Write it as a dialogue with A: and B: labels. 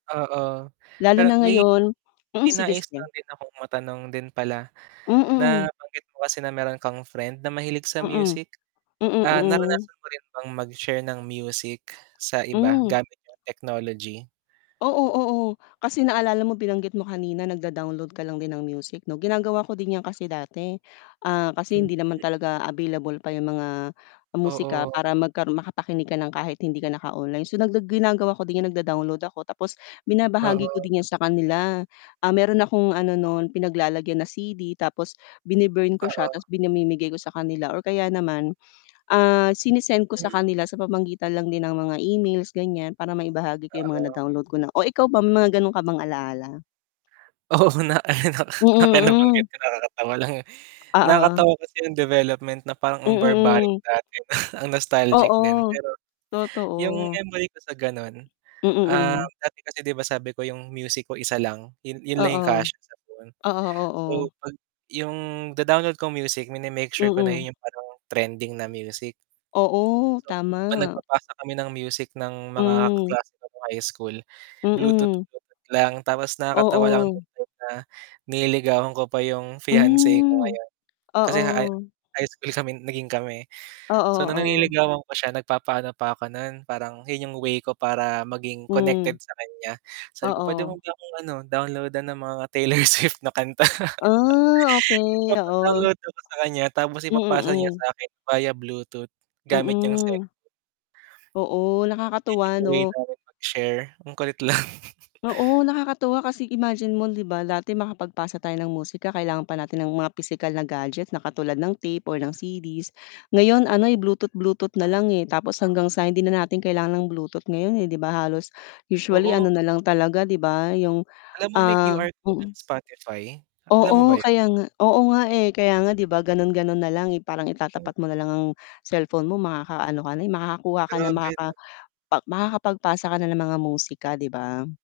A: Oo,
B: Lalo
A: pero
B: na
A: may
B: ngayon,
A: may
B: mm, sige
A: nais lang
B: sige.
A: din akong matanong din pala,
B: Mm.
A: nabanggit mo kasi na meron kang friend na mahilig sa
B: Mm,
A: music,
B: mm,
A: ah
B: mm.
A: naranasan mo rin bang mag-share ng music sa iba,
B: Hmm.
A: gamit 'yong technology?
B: Oo, oo kasi naalala mo binanggit mo kanina nag-da-download ka lang din ng music 'no ginagawa ko din 'yan kasi dati, ah, kasi
A: Hmm.
B: hindi naman talaga available pa 'yong mga musika,
A: Oo.
B: para magka makapakinig ka ng kahit hindi ka naka-online, so ginagawa ko din, nag-da-download ako, tapos binabahagi ko
A: Oo.
B: din 'yan sa kanila. Ah, meron akong ano no'n pinaglalagyan na CD tapos bin-burn ko siya,
A: Oo.
B: tapos pinamimigay ko sa kanila or kaya naman, ah, sinesend ko sa
A: Hmm.
B: kanila sa pamamagitan lang din ng mga emails ganyan, para maibahagi ko 'yong mga na
A: Oo.
B: download ko na o ikaw ba, mga gano'n ka bang alaala?
A: Oo, na na
B: Mm
A: na nabanggit
B: hmm.
A: ko nakakatawa lang
B: Oo.
A: nakakatawa kasi 'yong development na parang ang barbaric
B: Mm.
A: dati, ang nostalgic din.
B: Oo,
A: Pero, 'yong
B: totoo.
A: memory ko sa gano'n
B: Mm.
A: ah
B: Hmm.
A: dati kasi di ba sabi ko 'yong music ko isa lang 'yon 'yon lang 'yong
B: Oo,
A: kasya sa phone,
B: oo,
A: so
B: oo.
A: pag 'yong da-download ko music mine-make sure ko na
B: Mm.
A: 'yon 'yong parang trending na music.
B: Oo,
A: So, pag
B: tama.
A: nagpapasa kami ng music ng mga
B: Hmm.
A: kaklase ko nung high school, bluetooth
B: Mm.
A: bluetooth lang tapos nakakatawa lang
B: Oo.
A: [unintelligible] na nililigawan ko pa 'yong fiance ko
B: Mm,
A: ngayon, kasi nga
B: oo.
A: high school kami naging kami,
B: Oo,
A: so na
B: oo.
A: niligawan ko siya nagpa-paano pa ako no'n, parang 'yon 'yong way ko para maging
B: Hmm.
A: connected sa kanya, sabi ko pwede mo
B: Oo.
A: ba akong ano, download-an ng mga Taylor Swift na kanta.
B: Ah okey, oo.
A: ipapa-download ako sakanya tapos ipapasa niya
B: Mm.
A: sakin via Bluetooth gamit 'yong cellphone.
B: Mm. Oo,
A: Iyon 'yong
B: nakakatuwa
A: way
B: 'no?
A: namin mag-share, ang kulit lang.
B: Oo, nakakatuwa kasi imagine mo 'di ba, dati makapagpasa tayo ng musika kailangan pa natin ng mga pisikal na gadget, na katulad ng tape or ng CDs ngayon ano'y bluetooth-bluetooth na lang eh, tapos hanggang sa hindi na natin kailangan ng bluetooth ngayon eh, 'di ba, halos usually
A: Oo.
B: ano na lang talaga, 'di ba, 'yong
A: Alam mo may
B: ah,
A: QR code ang
B: mm.
A: Spotify, alam mo
B: Oo
A: ba 'yon?
B: kaya nga, oo nga eh, kaya nga 'di ba, gano'n gano'n na lang eh, parang itatapat mo na lang ang cellphone mo makaka-ano ka na eh, makakakuha ka na,
A: Grabe
B: makaka
A: 'no.
B: makakapagpasa ka na ng mga musika, 'di ba?